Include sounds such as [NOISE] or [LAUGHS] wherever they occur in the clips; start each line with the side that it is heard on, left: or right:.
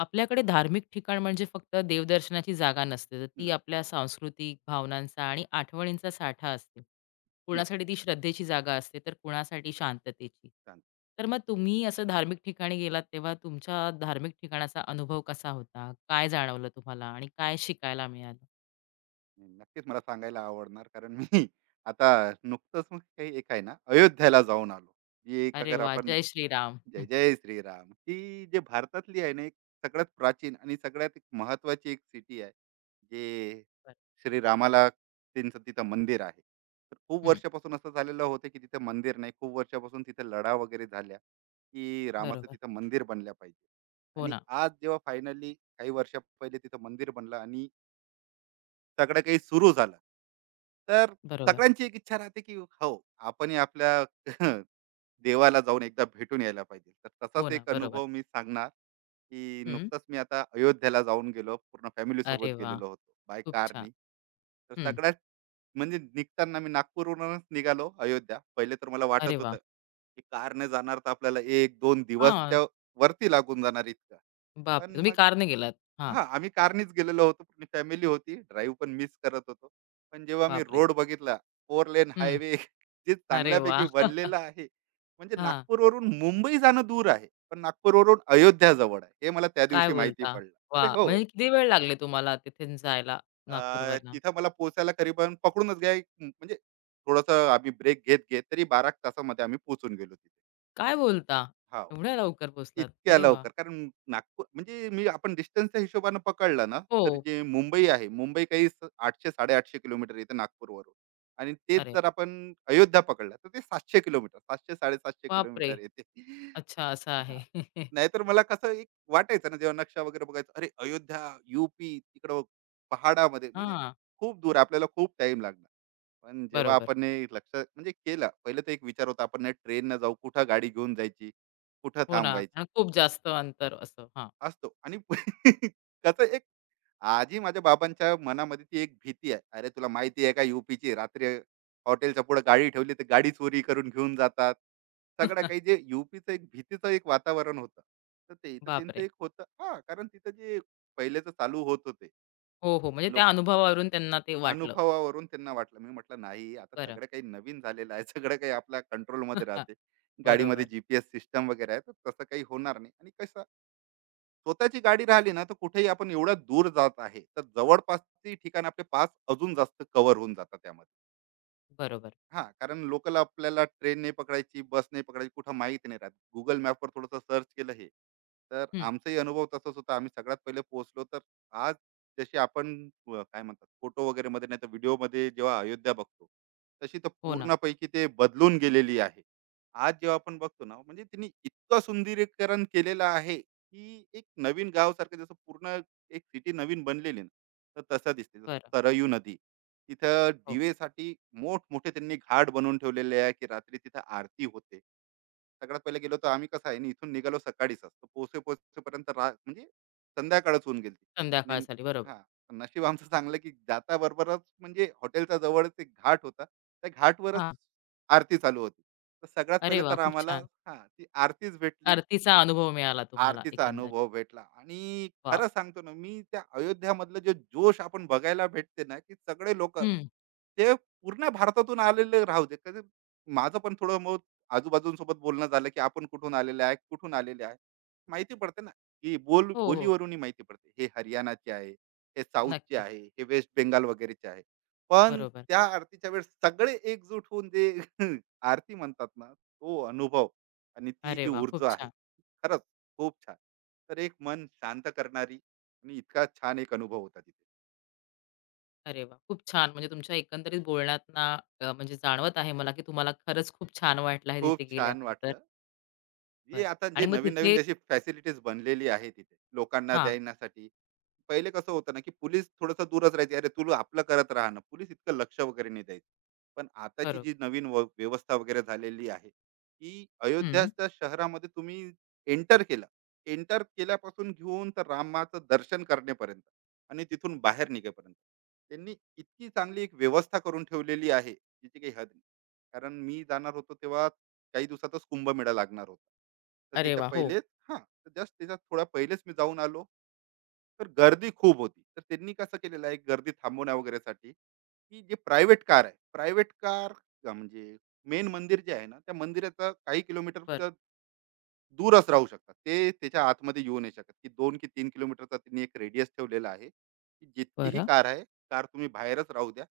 left: आपल्याकडे धार्मिक ठिकाण म्हणजे फक्त देवदर्शनाची जागा नसते, तर
right: न
left: ती आपल्या सांस्कृतिक भावनांचा आणि आठवणींचा साठा असते. कुणासाठी
right: नक्कीच.
left: ती श्रद्धेची जागा असते, तर कुणासाठी शांततेची.
right: सांग.
left: तर मग तुम्ही असं धार्मिक ठिकाणी गेलात, तेव्हा तुमच्या धार्मिक ठिकाणाचा अनुभव कसा होता? काय जाणवलं तुम्हाला आणि काय शिकायला मिळालं?
right: मी नक्कीच मला सांगायला आवडणार कारण मी [LAUGHS] आता नुकतंच मग काही एक आहे ना अयोध्याला जाऊन आलो. ही एक
left: अरे
right: अगर
left: वाह!
right: आपण
left: जय श्रीराम.
right: जय
left: हं,
right: जय श्रीराम ही जे भारतातली आहे ना एक सगळ्यात प्राचीन आणि सगळ्यात एक महत्वाची एक सिटी आहे. जे
left: बरं.
right: श्रीरामाला त्यांचं तिथं मंदिर आहे. तर खूप
left: हं.
right: वर्षापासून असं झालेलं होतं की तिथं मंदिर नाही. खूप वर्षापासून तिथं लढा वगैरे झाल्या की रामाचं
left: बरोबर.
right: तिथं मंदिर बनल्या पाहिजे.
left: हो
right: आणि
left: ना.
right: आज जेव्हा फायनली काही वर्षा पहिले तिथं मंदिर बनलं आणि सगळं काही सुरू झालं. तर
left: बरोबर.
right: सगळ्यांची एक इच्छा राहते, की हो, आपणही आपल्या [LAUGHS] देवाला जाऊन एकदा भेटून यायला पाहिजे. तर
left: हो
right: तसाच
left: ना.
right: एक
left: बरोबर.
right: अनुभव मी सांगणार, की
left: हं.
right: नुकताच मी आता अयोध्याला जाऊन गेलो. पूर्ण
left: अरे
right: फॅमिलीसोबत
left: वाह!
right: गेलेलो होतो बाय
left: खूप छान.
right: कारनी. तर
left: हं.
right: सगळ्यात म्हणजे निघताना मी नागपूरवरूनच निघालो अयोध्या. पहिले तर मला वाटत
left: अरे वाह!
right: होतं, की कारने जाणार तर आपल्याला 1-2
left: हां.
right: दिवसच्या वरती लागून जाणार इतकं.
left: बापरे!
right: पण
left: तुम्ही
right: मग
left: कारने गेलात. हां.
right: हां, आम्ही कारनीच गेलेलो होतो. पूर्ण फॅमिली होती. ड्राईव्ह पण मिस करत होतो. पण जेव्हा मी
left: बापरे!
right: रोड बघितला, 4 लेन
left: हं.
right: हायवे [LAUGHS] जे
left: अरे वा,
right: चांगल्यापैकी
left: [LAUGHS]
right: बनलेला आहे. म्हणजे
left: हां.
right: नागपूरवरून मुंबई जाणं दूर आहे. पण नागपूरवरून अयोध्या जवळ आहे. हे मला त्या
left: काय
right: दिवशी माहिती
left: बोलता?
right: पडलं.
left: वा,
right: अरे हो,
left: म्हणजे किती वेळ लागले तुम्हाला तिथून जायला नागपूरवरनं?
right: तिथं मला पोहोचायला करीबन पकडूनच घ्या एक म्हणजे थोडंसं आम्ही ब्रेक घेत-घेत तरी 12 तासामध्ये आम्ही पोहोचून गेलो तिथे.
left: काय बोलता?
right: हां.
left: एवढ्या लवकर पोहोचलात.
right: इतक्या
left: अरे वा,
right: लवकर कारण नागपूर म्हणजे मी आपण डिस्टन्सच्या हिशोबाने पकडला ना
left: हो.
right: तर जे मुंबई आहे मुंबई 800-850 किलोमीटर येतं नागपूरवरून आणि तेच
left: अरे
right: जर आपण अयोध्या पकडला तर ते 700 किलोमीटर सातशे साडेसातशे
left: बापरे!
right: किलोमीटर येते. [LAUGHS]
left: अच्छा असं आहे.
right: हा.
left: [LAUGHS]
right: नाहीतर मला कसं एक वाटायचं ना जेव्हा नक्षा वगैरे बघायचं, अरे अयोध्या युपी तिकडं पहाडामध्ये म्हणजे
left: हां.
right: खूप दूर, आपल्याला खूप टाइम लागणार. पण जेव्हा
left: बरोबर.
right: आपण हे लक्ष म्हणजे केलं पहिले तर एक विचार होता आपण ट्रेननं जाऊ, कुठं गाडी घेऊन जायची, कुठं
left: हो ना.
right: थांबवायची
left: आणि खूप जास्त अंतर असं. हां.
right: असतो आणि [LAUGHS] त्याचं एक आजही माझ्या बाबांच्या मनामध्ये ती एक भीती आहे. अरे तुला माहिती आहे का, यूपीची रात्री हॉटेलच्या पुढे गाडी ठेवली तर गाडी चोरी करून घेऊन जातात. सगळं काही
left: [LAUGHS]
right: जे यूपीचं एक भीतीचं एक वातावरण होतं. तर ते तर त्यांचं
left: बापरे!
right: एक होतं हां, कारण तिथं जे पहिलेचं चालू होत होते.
left: हो, हो. म्हणजे त्या
right: लोक
left: अनुभवावरून त्यांना ते वाटलं.
right: अनुभवावरून त्यांना वाटलं. मी म्हटलं नाही, आता
left: बरं.
right: सगळं काही नवीन झालेलं आहे. सगळं काही आपल्या कंट्रोलमध्ये
left: [LAUGHS]
right: राहते. गाडीमध्ये
left: बरोबर,
right: जी सिस्टम वगैरे आहे तर तसं काही होणार नाही आणि कसं स्वतःची गाडी राहिली ना तर कुठेही आपण एवढा दूर जात आहे तर जवळपासची ठिकाण आपले पास अजून जास्त कव्हर होऊन जातात त्यामध्ये.
left: बरोबर.
right: हा, कारण लोकल आपल्याला ट्रेन नाही पकडायची, बस नाही पकडायची, कुठं माहिती नाही राहत, गुगल मॅपवर थोडंसं सर्च केलं. हे तर
left: हं.
right: आमचाही अनुभव तसाच होता. आम्ही सगळ्यात पहिले पोहोचलो तर आज जशी आपण काय म्हणतात फोटो वगैरे मध्ये नाही तर व्हिडिओ मध्ये जेव्हा अयोध्या बघतो तशी तर
left: हो ना.
right: पूर्णपैकी ते बदलून गेलेली आहे. आज जेव्हा आपण बघतो ना म्हणजे त्यांनी इतकं सुंदरीकरण केलेलं आहे की एक नवीन गाव सारखं, जसं पूर्ण एक सिटी नवीन बनलेली ना तर तसं दिसते.
left: बरं.
right: जसं सरयू नदी, तिथं
left: हो.
right: दिवेसाठी मोठमोठे त्यांनी घाट बनवून ठेवलेले आहे की रात्री तिथं आरती होते. सगळ्यात पहिले गेलो तर आम्ही कसं आहे ना इथून निघालो सकाळीच असतो. पोहोचेपर्यंत म्हणजे संध्याकाळच होऊन गेली होती
left: संध्याकाळ
right: आणि
left: झाली. बरोबर.
right: हां, नशीब आमचं चांगलं की जाता बरोबरच म्हणजे हॉटेलच्या जवळच एक घाट होता. त्या घाटवरच
left: हां.
right: आरती चालू होती. तर सगळ्यात
left: अरे
right: पहिले
left: वाह!
right: तर
left: खूप
right: आम्हाला
left: छान.
right: हां, ती आरतीच भेटली.
left: आरतीचा अनुभव मिळाला तुम्हाला
right: आरतीचा
left: एकंदरीत.
right: अनुभव भेटला आणि
left: वाव.
right: खरं सांगतो ना, मी त्या अयोध्यामधलं जे जोश आपण बघायला भेटते ना की सगळे लोक
left: हं.
right: ते पूर्ण भारतातून आलेले राहू दे कधी, माझं पण थोडं मग आजूबाजूंसोबत बोलणं झालं की आपण कुठून आलेले आहे, कुठून आलेले आहे, माहिती पडते ना की बोल
left: हो, हो.
right: बोलीवरूनही माहिती पडते, हे हरियाणाचे आहे, हे साऊथचे
left: नक्कीच.
right: आहे, हे वेस्ट बेंगाल वगैरेचे आहे. पण
left: बरोबर.
right: त्या आरतीच्या वेळेस सगळे एकजूट होऊन जे [LAUGHS] आरती म्हणतात ना, तो अनुभव आणि ती
left: अरे
right: जी
left: वाह! खूप
right: ऊर्जा आहे,
left: छान.
right: खरंच खूप छान. तर एक मन शांत करणारी आणि इतका छान एक अनुभव होता तिथे.
left: अरे वाह! खूप छान. म्हणजे तुमच्या एकंदरीत बोलण्यातना म्हणजे जाणवत आहे मला, की तुम्हाला खरंच खूप छान वाटलं आहे
right: खूप
left: तिथे
right: छान
left: गेल्यानंतर.
right: वाटलं. हे
left: बरं.
right: आता
left: आणि
right: जे
left: मग
right: नवीन-नवीन
left: तिथे
right: जशी फॅसिलिटीज बनलेली आहे तिथे लोकांना
left: हां.
right: देण्यासाठी. पहिले कसं होतं ना की पोलीस थोडंसं दूरच राहायची, अरे तू आपलं करत राहा ना, पोलीस इतकं लक्ष वगैरे नाही द्यायचं. पण आताची
left: बरोबर.
right: जी नवीन व्यवस्था वगैरे झालेली आहे की
left: हं.
right: अयोध्याच्या शहरामध्ये तुम्ही एंटर केला, एंटर केल्यापासून घेऊन तर रामाचं दर्शन करण्यापर्यंत आणि तिथून बाहेर निघेपर्यंत त्यांनी इतकी चांगली एक व्यवस्था करून ठेवलेली आहे जिची काही हद नाही. कारण मी जाणार होतो तेव्हा काही दिवसातच कुंभमेळा लागणार होता. तर
left: अरे
right: त्याच्या
left: वाह! हो.
right: पहिलेच हां, तर जस्ट त्याच्या थोडा पहिलेच मी जाऊन आलो. तर गर्दी खूप होती तर त्यांनी कसं केलेलं आहे गर्दी थांबवण्या वगैरेसाठी की जे प्रायव्हेट कार आहे, प्रायव्हेट कार म्हणजे मेन मंदिर जे आहे ना त्या मंदिराचा काही किलोमीटर
left: बरं.
right: दूरच राहू शकतात, ते त्याच्या आतमध्ये येऊ नाही शकत. की 2-3 किलोमीटरचा त्यांनी एक रेडियस ठेवलेला आहे की जितकीही
left: बरं.
right: कार आहे, कार तुम्ही बाहेरच राहू द्या.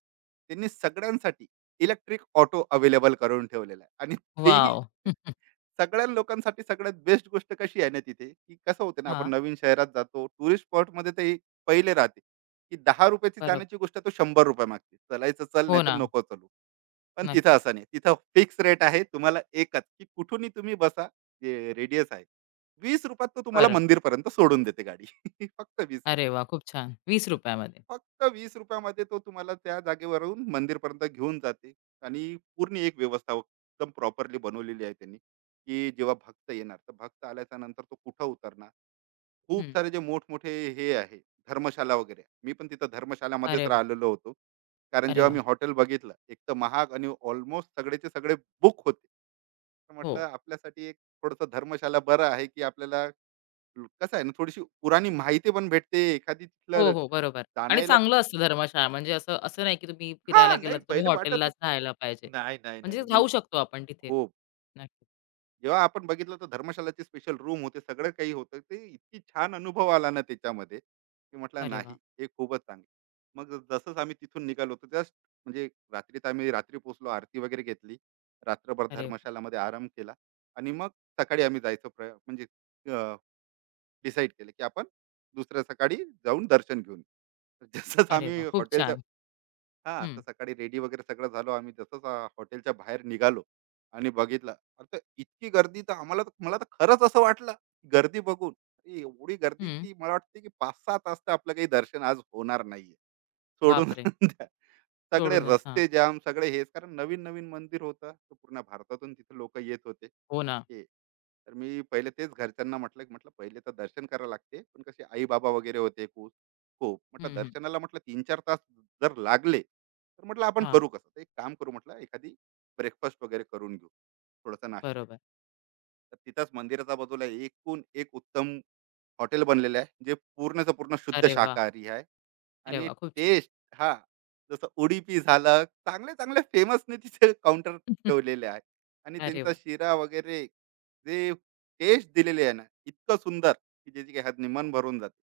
right: त्यांनी सगळ्यांसाठी इलेक्ट्रिक ऑटो अवेलेबल करून ठेवलेला आहे आणि तेही
left: वॉव!
right: सगळ्या लोकांसाठी. सगळ्यात बेस्ट गोष्ट कशी आहे ना तिथे, की कसं होतं ना आपण
left: हां.
right: नवीन शहरात जातो, टुरिस्ट स्पॉटमध्ये ते एक पहिले राहते, की ₹10 ची
left: बरोबर.
right: जाण्याची गोष्ट तो ₹100 मागते. चलायचं चल,
left: हो
right: नाही तर
left: ना.
right: नको चलू. पण
left: नक्की.
right: तिथं असं नाही. तिथं फिक्स रेट आहे. तुम्हाला एकच, की कुठूनही तुम्ही बसा, जे रेडियस आहे. ₹20 तुम्हाला
left: बरं.
right: मंदिरपर्यंत सोडून देते गाडी. [LAUGHS] फक्त ₹20.
left: अरे वाह! खूप छान.
right: तर
left: ₹20 मध्ये.
right: फक्त ₹20 मध्ये तो तुम्हाला त्या जागेवरून मंदिरपर्यंत घेऊन जाते आणि पूर्ण एक व्यवस्था एकदम प्रॉपरली बनवलेली आहे त्यांनी की जेव्हा भक्त येणार तर भक्त आल्याच्या नंतर तो कुठं उतरणार. खूप
left: हं.
right: सारे जे मोठमोठे हे आहे धर्मशाला वगैरे, मी पण तिथं धर्मशालामध्येच
left: अरे वाह!
right: राहिलेलो होतो. कारण
left: अरे
right: जेव्हा मी
left: वाह!
right: हॉटेल बघितलं, एक तर महाग आणि ऑलमोस्ट सगळेचे सगळे बुक होते. तर
left: हो.
right: म्हटलं आपल्यासाठी एक थोडंसं धर्मशाला बरं आहे, की आपल्याला कसं आहे ना थोडीशी पुराणी माहिती पण भेटते एखादी
left: हो,
right: तिथलं
left: हो. बरोबर. आणि
right: जाणायला.
left: चांगलं असतं धर्मशाळा म्हणजे असं असं नाही की तुम्ही फिरायला
right: हां, नाही
left: गेलात, तुम्ही
right: पहिले वाटत
left: हॉटेललाच
right: होतं.
left: राहायला पाहिजे.
right: नाही, नाही, नाही,
left: म्हणजे
right: नाही. मी
left: राहू शकतो आपण तिथे.
right: खूप
left: नक्कीच.
right: जेव्हा आपण बघितलं तर धर्मशालाची स्पेशल रूम होते, सगळं काही होतं. ते इतकी छान अनुभव आला ना त्याच्यामध्ये, की म्हटलं
left: अरे वाह!
right: नाही, हे खूपच चांगलं. मग जसंच आम्ही तिथून निघालो होतो, जस्ट म्हणजे रात्रीत, आम्ही रात्री पोहोचलो, आरती वगैरे घेतली. रात्रभर
left: अरे वाह!
right: धर्मशालामध्ये आराम केला आणि मग सकाळी आम्ही जायचं म्हणजे डिसाईड केलं, की आपण दुसऱ्या सकाळी जाऊन दर्शन घेऊन येऊ. [LAUGHS] जसंच
left: अरे
right: आम्ही
left: वाह! खूप
right: हॉटेलच्या
left: छान.
right: हां,
left: हं,
right: तर सकाळी रेडी वगैरे सगळं झालो आम्ही. जसंच हॉटेलच्या बाहेर निघालो आणि बघितलं, तर इतकी गर्दी, तर मला तर खरंच असं वाटलं, गर्दी बघून, अरे एवढी गर्दी
left: हं.
right: की मला वाटते की 5-6 तास तर आपलं काही दर्शन आज होणार नाहीये. सोडून
left: बापरे!
right: [LAUGHS] द्या. सगळे
left: सोडूनच. हां.
right: रस्ते जाम सगळे, हेच कारण नवीन-नवीन मंदिर होतं. तर पूर्ण भारतातून तिथे लोकं येत होते.
left: हो ना.
right: हे तर मी पहिले तेच घरच्यांना म्हटलं, की म्हटलं पहिले तर दर्शन करावं लागते. पण कसे आई-बाबा वगैरे होते खूप खूप. म्हटलं
left: हं, हं.
right: दर्शनाला म्हटलं 3-4 तास जर लागले, तर म्हटलं आपण
left: हां.
right: करू कसं? तर एक काम करू, म्हटलं एखादी ब्रेकफास्ट वगैरे करून घेऊ. थोडासा नाश्ता.
left: बरोबर.
right: तर तिथंच मंदिराच्या बाजूला एकूण एक उत्तम हॉटेल बनलेलं आहे. जे पूर्णचं पूर्ण शुद्ध
left: अरे वाह!
right: शाकाहारी आहे.
left: अरे
right: आणि
left: वाह! खूप छान.
right: टेस्ट हा जसं उडीपी झालं, चांगले-चांगले फेमसने तिथे काउंटर
left: [LAUGHS]
right: ठेवलेले आहे आणि
left: अरे
right: त्यांचा
left: वाह!
right: शिरा वगैरे जे टेस्ट दिलेले आहे ना, इतकं सुंदर की ज्याची काही हद नाही, मन भरून जाते.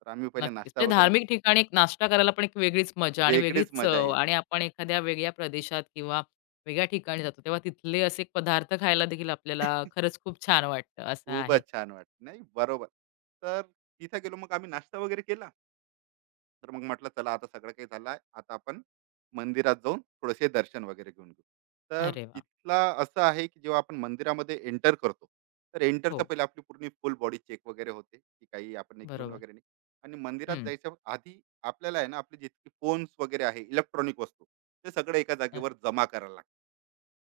right: तर आम्ही पहिले
left: नक्कीच.
right: नाश्ता
left: म्हणजे
right: वगैरे
left: धार्मिक ठिकाणी एक नाश्ता करायला पण एक वेगळीच मजा आणि
right: वेगळीच
left: वेगळीच
right: मजा
left: चव
right: येते.
left: आणि आपण एखाद्या वेगळ्या प्रदेशात किंवा वेगळ्या ठिकाणी जातो, तेव्हा तिथले असे पदार्थ खायला देखील आपल्याला खरंच खूप छान वाटतं, असं आहे.
right: खूपच छान वाटते. नाही, बरोबर. तर तिथे गेलो मग आम्ही नाश्ता वगैरे केला. तर मग म्हटलं चला आता सगळं काही झालं आहे, आता आपण मंदिरात जाऊन थोडेसे दर्शन वगैरे घेऊन घेऊ. तर
left: अरे वा,
right: तिथला असं आहे की जेव्हा आपण मंदिरामध्ये एंटर करतो, तर एंटरच्या
left: हो,
right: पहिले आपली पूर्ण फुल बॉडी चेक वगैरे होते की काही आपण हे घेऊन
left: बरोबर.
right: वगैरे नाही. आणि मंदिरात
left: हं.
right: जायच्या आधी आपल्याला आहे ना आपले जितके फोन्स वगैरे आहे इलेक्ट्रॉनिक वस्तू, ते सगळं एका
left: अ,
right: जागेवर जमा करायला लागतं.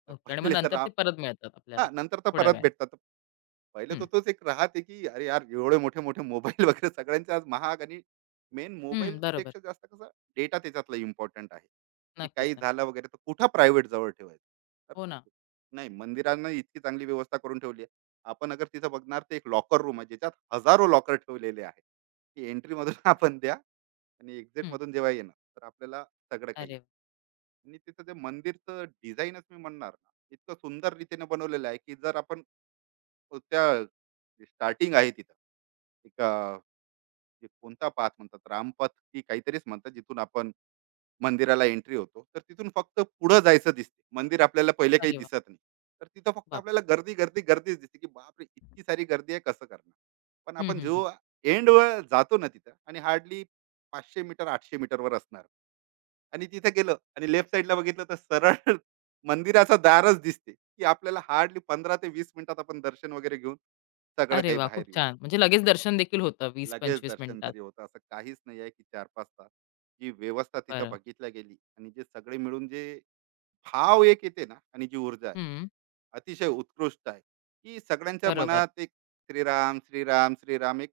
right: तर
left: ओके आणि मग
right: पहिले तर
left: नंतर
right: आ-
left: ते परत मिळतात आपल्याला
right: हा, नंतर तर
left: थोड्या
right: परत
left: वेळाने.
right: भेटतात. पहिले
left: हं,
right: तर तोच एक राहते की अरे यार एवढे मोठे मोठे मोबाईल वगैरे सगळ्यांचे आज महाग आणि मेन
left: हं,
right: मोबाईल
left: बरोबर.
right: पेक्षा जास्त कसं डेटा त्याच्यातला इम्पॉर्टंट आहे, की
left: नक्कीच,
right: काही
left: नक्की.
right: झालं वगैरे तर कुठं प्रायव्हेट जवळ ठेवायचं. तर
left: हो ना,
right: नाही, मंदिरांना इतकी चांगली व्यवस्था करून ठेवली आहे. आपण अगर तिथं बघणार तर एक लॉकर रूम आहे, ज्याच्यात हजारो लॉकर ठेवलेले आहे, की एंट्री मधून [LAUGHS]
left: खरंय.
right: आपण द्या आणि एक्झिट
left: हं.
right: मधून जेव्हा येणार तर आपल्याला सगळं काही
left: अरे
right: येईल.
left: वाह!
right: आणि तिथं ते मंदिरचं डिझाईनच मी म्हणणार ना, इतकं सुंदर रीतीने बनवलेलं आहे की जर आपण अ, त्या स्टार्टिंग आहे तिथं एक जे कोणता पाथ म्हणतात, रामपथ की काहीतरीच म्हणतात, जिथून आपण मंदिराला एंट्री होतो, तर तिथून फक्त पुढं जायचं दिसते मंदिर, आपल्याला पहिले काही
left: अरे वाह!
right: दिसत नाही. तर तिथं फक्त
left: बाप
right: आपल्याला गर्दी गर्दी गर्दीच दिसते की बापरे इतकी सारी गर्दी आहे, कसं करणार. पण
left: हं,
right: आपण
left: हं, हं.
right: जो एंडवर जातो ना तिथं, आणि हार्डली 500 मीटर 800 मीटरवर असणार, आणि तिथे गेलं आणि लेफ्ट साईडला बघितलं तर सरळ [LAUGHS] मंदिराचा दारच दिसते, की आपल्याला हार्डली 15 ते 20 मिनिटात आपण दर्शन वगैरे घेऊन सगळं
left: अरे
right: काही
left: वाह! खूप
right: बाहेर येऊ.
left: छान. म्हणजे लगेच दर्शन देखील होतं
right: लगेच
left: 20-25
right: दर्शन
left: मिनिटात.
right: जरी होतं असं काहीच नाही आहे की 4-5 तास. जी व्यवस्था तिथं
left: बरं.
right: बघितल्या गेली आणि जे सगळे मिळून जे भाव एक येते ना आणि जी ऊर्जा आहे,
left: हं,
right: अतिशय उत्कृष्ट आहे, की सगळ्यांच्या
left: बरोबर.
right: मनात एक श्रीराम, श्रीराम, श्रीराम, एक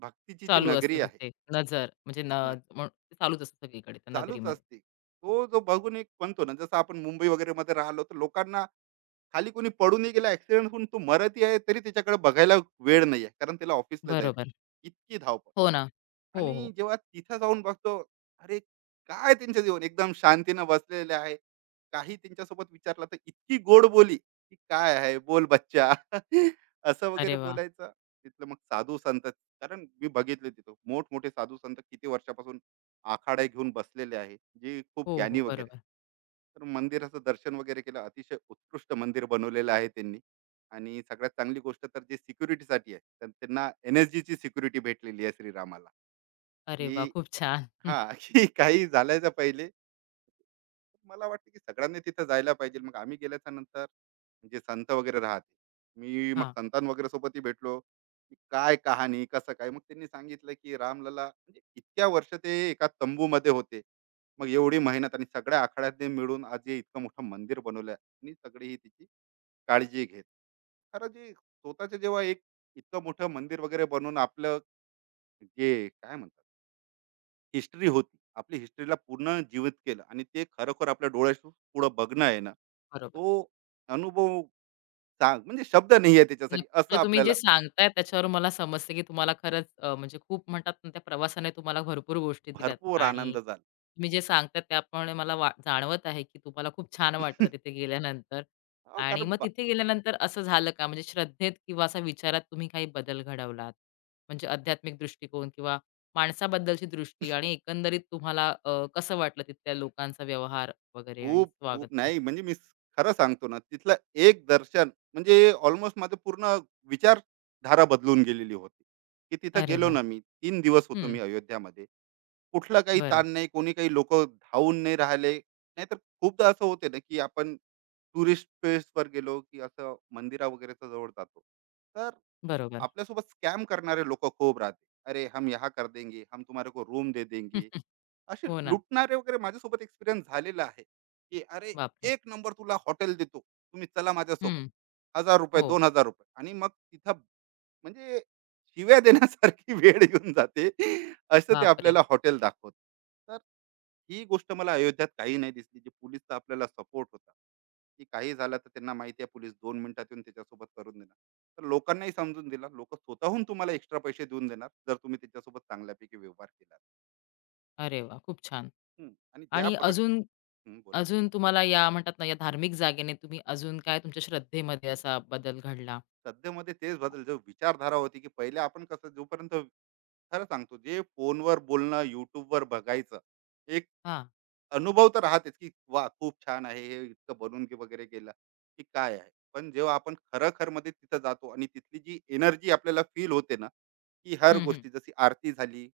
right: भक्तीची जी
left: चालू असतं
right: नगरी आहे
left: तिथे नजर म्हणजे न
right: ना,
left: मग चालूच असतं सगळीकडे त्या
right: चालूच
left: नगरीमध्ये.
right: असते. तो जो बघून एक म्हणतो ना, जसं आपण मुंबई वगैरेमध्ये राहिलो तर लोकांना खाली कोणी पडूनही गेला, ॲक्सिडेंट होऊन तो मरतही आहे तरी त्याच्याकडे बघायला वेळ नाही आहे, कारण त्याला ऑफिसला जायचं.
left: बरोबर.
right: इतकी धावपळ.
left: हो ना. हो,
right: आणि
left: हो.
right: जेव्हा तिथं जाऊन बघतो, अरे, काय त्यांचं जीवन एकदम शांतीनं बसलेले आहे. काही त्यांच्यासोबत विचारलं तर इतकी गोड बोली, की "काय आहे? बोल बच्चा." [LAUGHS] असं
left: अरे
right: वगैरे
left: वा,
right: बोलायचं. तिथलं मग साधू-संत, कारण मी बघितले तिथं मोठमोठे साधू-संत किती वर्षापासून आखाडे घेऊन बसलेले आहे, जे खूप
left: हो,
right: ज्ञानी
left: हो,
right: वगैरे.
left: बरोबर.
right: तर मंदिराचं दर्शन वगैरे केलं. अतिशय उत्कृष्ट मंदिर बनवलेलं आहे त्यांनी. आणि सगळ्यात चांगली गोष्ट तर जे सिक्युरिटीसाठी आहे, तर त्यांना NSGची सिक्युरिटी भेटलेली आहे श्रीरामाला.
left: अरे वाह!
right: की
left: खूप छान. हं,
right: हां, [LAUGHS] की काही झालायच्या पहिले मला वाटतं की सगळ्यांनी तिथं जायला पाहिजे. मग आम्ही गेल्याच्या नंतर जे संत वगैरे राहते. मी मग
left: हां,
right: संतान वगैरे सोबतही भेटलो, की काय कहाणी, कसं काय? मग त्यांनी सांगितलं की रामलला म्हणजे इतक्या वर्ष ते एका तंबूमध्ये होते. मग एवढी मेहनत आणि सगळ्या आखाड्यातनी मिळून आज हे इतकं मोठं मंदिर बनवलं, आणि सगळी ही तिची काळजी घेत. खरं जे स्वतःचं जेव्हा एक इतकं मोठं मंदिर वगैरे बनवून आपलं जे काय म्हणतात, हिस्ट्री होती. आपली हिस्ट्रीला पूर्ण जीवित केलं आणि ते खरोखर आपल्या डोळ्यासमोर पुढं बघणं आहे ना,
left: बरोबर.
right: तो अनुभव सांग, म्हणजे शब्द नाही आहे त्याच्यासाठी
left: नक्कीच.
right: असं
left: म्हणजे तुम्ही जे
right: आपल्याला.
left: सांगताय त्याच्यावरून मला समजते, की तुम्हाला खरंच म्हणजे खूप म्हणतात ना, त्या प्रवासाने तुम्हाला भरपूर गोष्टी दिल्यात.
right: भरपूर
left: आणि
right: आनंद झाला.
left: तुम्ही जे सांगताय त्याप्रमाणे मला वा जाणवत आहे, की तुम्हाला खूप छान वाटतं तिथे गेल्यानंतर.
right: हो,
left: आणि
right: कारण
left: मग तिथे गेल्यानंतर असं झालं का? म्हणजे श्रद्धेत किंवा असा विचारात तुम्ही काही बदल घडवलात? म्हणजे आध्यात्मिक दृष्टिकोन किंवा माणसाबद्दलची दृष्टी आणि एकंदरीत तुम्हाला कसं वाटलं तिथल्या लोकांचा व्यवहार वगैरे आणि
right: खूप, खूप
left: स्वागत?
right: नाही. म्हणजे मी खरं सांगतो ना, तिथलं एक दर्शन म्हणजे ऑलमोस्ट माझं पूर्ण विचारधारा बदलून गेलेली होती, की तिथं
left: अरे
right: गेलो
left: वाह!
right: ना मी. 3 दिवस होतो
left: हं.
right: मी अयोध्यामध्ये. कुठला काही
left: बरं.
right: ताण नाही, कोणी काही लोकं धावून नाही राहिले. नाहीतर खूपदा असं होते ना, की आपण टुरिस्ट प्लेसवर गेलो, की असं मंदिरा वगैरेच्या जवळ जातो. तर
left: बरोबर.
right: आपल्यासोबत स्कॅम करणारे लोकं खूप राहते. "अरे, हम यहाँ कर देंगे, हम तुम्हारे को रूम दे देंगे."
left: [LAUGHS]
right: असे
left: हो ना.
right: लुटणारे वगैरे माझ्यासोबत एक्सपिरियन्स झालेला आहे, की "अरे,
left: बापरे!
right: 1 नंबर तुला हॉटेल देतो. तुम्ही चला माझ्यासोबत."
left: हं.
right: ₹1000,
left: हो.
right: ₹2000. आणि मग तिथं म्हणजे शिव्या देण्यासारखी [LAUGHS] वेळ येऊन जाते, असं ते
left: बापरे!
right: आपल्याला हॉटेल दाखवत. तर ही गोष्ट मला अयोध्यात काही नाही दिसली, जी पोलीसचा आपल्याला सपोर्ट होता, की काही झालं तर त्यांना माहिती आहे, पोलीस 2 मिनिटात येऊन त्याच्यासोबत करून देणार. तर लोकांनाही समजून दिला, लोक स्वतःहून तुम्हाला एक्स्ट्रा पैसे देऊन देणार जर तुम्ही त्याच्यासोबत चांगल्यापैकी व्यवहार केला.
left: अरे वाह! खूप छान.
right: हम्म. आणि ज्या
left: आणि अजून
right: हम्म, बोला.
left: अजून तुम्हाला या म्हणतात ना, या धार्मिक जागेने तुम्ही अजून काय तुमच्या श्रद्धेमध्ये असा बदल घडला?
right: सध्यामध्ये तेच बदल, जो विचारधारा होती की पहिले आपण कसं, जोपर्यंत खरं सांगतो, जे फोनवर बोलणं, युट्यूबवर बघायचं, एक
left: हां.
right: अनुभव तर राहतेच की वा, खूप छान आहे, हे इतकं वगैरे गेलं. की काय आहे, पण जेव्हा आपण खरखर मध्ये तिथं जातो आणि तिथली जी एनर्जी आपल्याला फील होते ना, की हर
left: हं, हं.
right: गोष्टी जशी आरती झाली,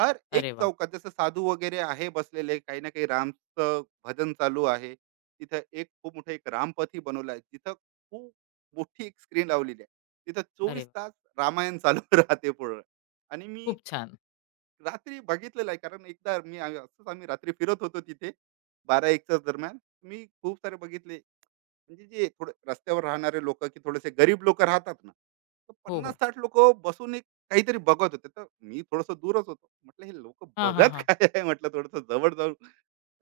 right: हर एक
left: अरे वा.
right: चौकात जसं साधू वगैरे आहे बसलेले, काही ना काही रामचं भजन चालू आहे. तिथं एक खूप मोठं एक रामपथी बनवलं आहे, तिथं खूप मोठी एक स्क्रीन लावलेली आहे. तिथं
left: अरे
right: चोवीस
left: वा,
right: तास रामायण चालू [LAUGHS] राहते पूर्ण. आणि मी
left: खूप छान.
right: रात्री बघितलेलं आहे, कारण एकदा मी असंच आम्ही रात्री फिरत होतो तिथे, 12-1च्या दरम्यान. मी खूप सारे बघितले, म्हणजे जे थोडे रस्त्यावर राहणारे लोक, की थोडेसे गरीब लोक राहतात ना, तर
left: हो,
right: पन्नास
left: हो.
right: साठ लोक बसून एक काहीतरी बघत होते. तर मी थोडस दूरच होतो, म्हटलं हे लोक
left: हां, हां,
right: बघत [LAUGHS]
left: हां.
right: काय आहे. म्हटलं थोडस जवळ जाऊन.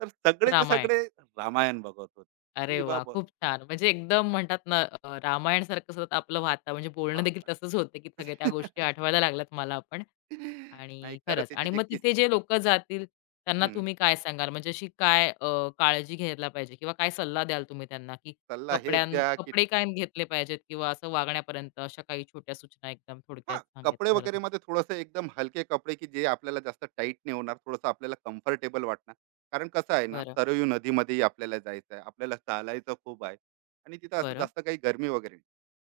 right: तर सगळेचे
left: रामायण.
right: सगळे रामायण बघत होते.
left: अरे
right: की बा,
left: वाह!
right: बस
left: खूप छान. म्हणजे एकदम म्हणतात ना, रामायणसारखं सतत आपलं वाता म्हणजे बोलणं
right: वा.
left: देखील तसंच होतं, की सगळ्या त्या गोष्टी
right: [LAUGHS]
left: आठवायला लागल्यात मला पण.
right: नाही,
left: आणि
right: खरं
left: खरंच
right: त्याचे
left: आणि
right: जे
left: मग तिथे जे लोकं जातील त्यांना
right: हम्म,
left: तुम्ही काय सांगाल? म्हणजे अशी काय काळजी घ्यायला पाहिजे किंवा काय सल्ला द्याल तुम्ही त्यांना, की
right: सल्ला हेच
left: कपड्यां
right: घ्या, की
left: कपडे काय घेतले पाहिजेत किंवा असं वागण्यापर्यंत अशा काही छोट्या सूचना एकदम थोडक्यात
right: हां, कपडे
left: सांगायचं झालं तर?
right: वगैरे मध्ये थोडंसं एकदम हलके कपडे, की जे आपल्याला जास्त टाईट नाही होणार, थोडंसं आपल्याला कम्फर्टेबल वाटणार. कारण कसं आहे ना,
left: बरं,
right: सरयू नदीमध्येही आपल्याला जायचं आहे, आपल्याला चालायचं खूप आहे, आणि तिथं असं
left: बरं.
right: जास्त काही गरमी वगैरे नाही.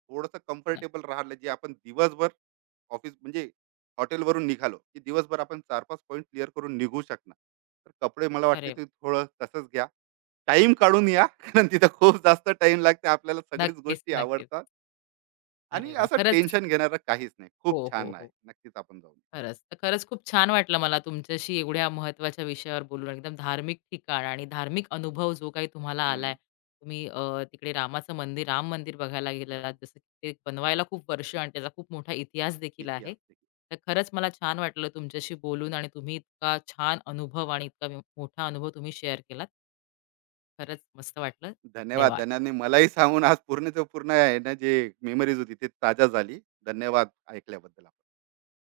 right: थोडंसं
left: न
right: कम्फर्टेबल राहिलं, जे आपण दिवसभर ऑफिस म्हणजे हॉटेलवरून निघालो, की दिवसभर आपण 4-5 पॉइंट क्लिअर करून निघू शकणार. तर कपडे मला वाटते
left: अरे वाह!
right: ते थोडं तसंच घ्या. टाईम काढून या, [LAUGHS] कारण तिथं खूप जास्त टाईम लागते. आपल्याला सगळीच
left: नक्कीच,
right: गोष्टी
left: नक्कीच.
right: आवडतात,
left: अरे
right: आणि
left: वाह!
right: असं
left: खरंच.
right: टेन्शन घेणारं काहीच नाही. खूप
left: हो, हो,
right: छान आहे.
left: हो.
right: नक्कीच आपण जाऊ.
left: खरंच. तर खरंच खूप छान वाटलं मला तुमच्याशी एवढ्या महत्त्वाच्या विषयावर बोलून. एकदम धार्मिक ठिकाण आणि धार्मिक अनुभव जो काही तुम्हाला आलाय.
right: हं,
left: तुम्ही तिकडे राम मंदिर बघायला गेलेलात.
right: बघा
left: जसं की ते बनवायला खूप वर्ष आणि त्याचा खूप मोठा इतिहास देखील
right: किती
left: आहे.
right: असते.
left: तर खरंच मला छान वाटलं तुमच्याशी बोलून आणि तुम्ही इतका छान अनुभव आणि इतका मोठा अनुभव तुम्ही शेअर केलात. खरंच मस्त वाटलं.
right: धन्यवाद.
left: धन्यवाद.
right: धन्याने मलाही सांगून आज पूर्णच्या पूर्ण आहे ना, जे मेमरीज होती ती ताजा झाली. धन्यवाद ऐकल्याबद्दल आपलं.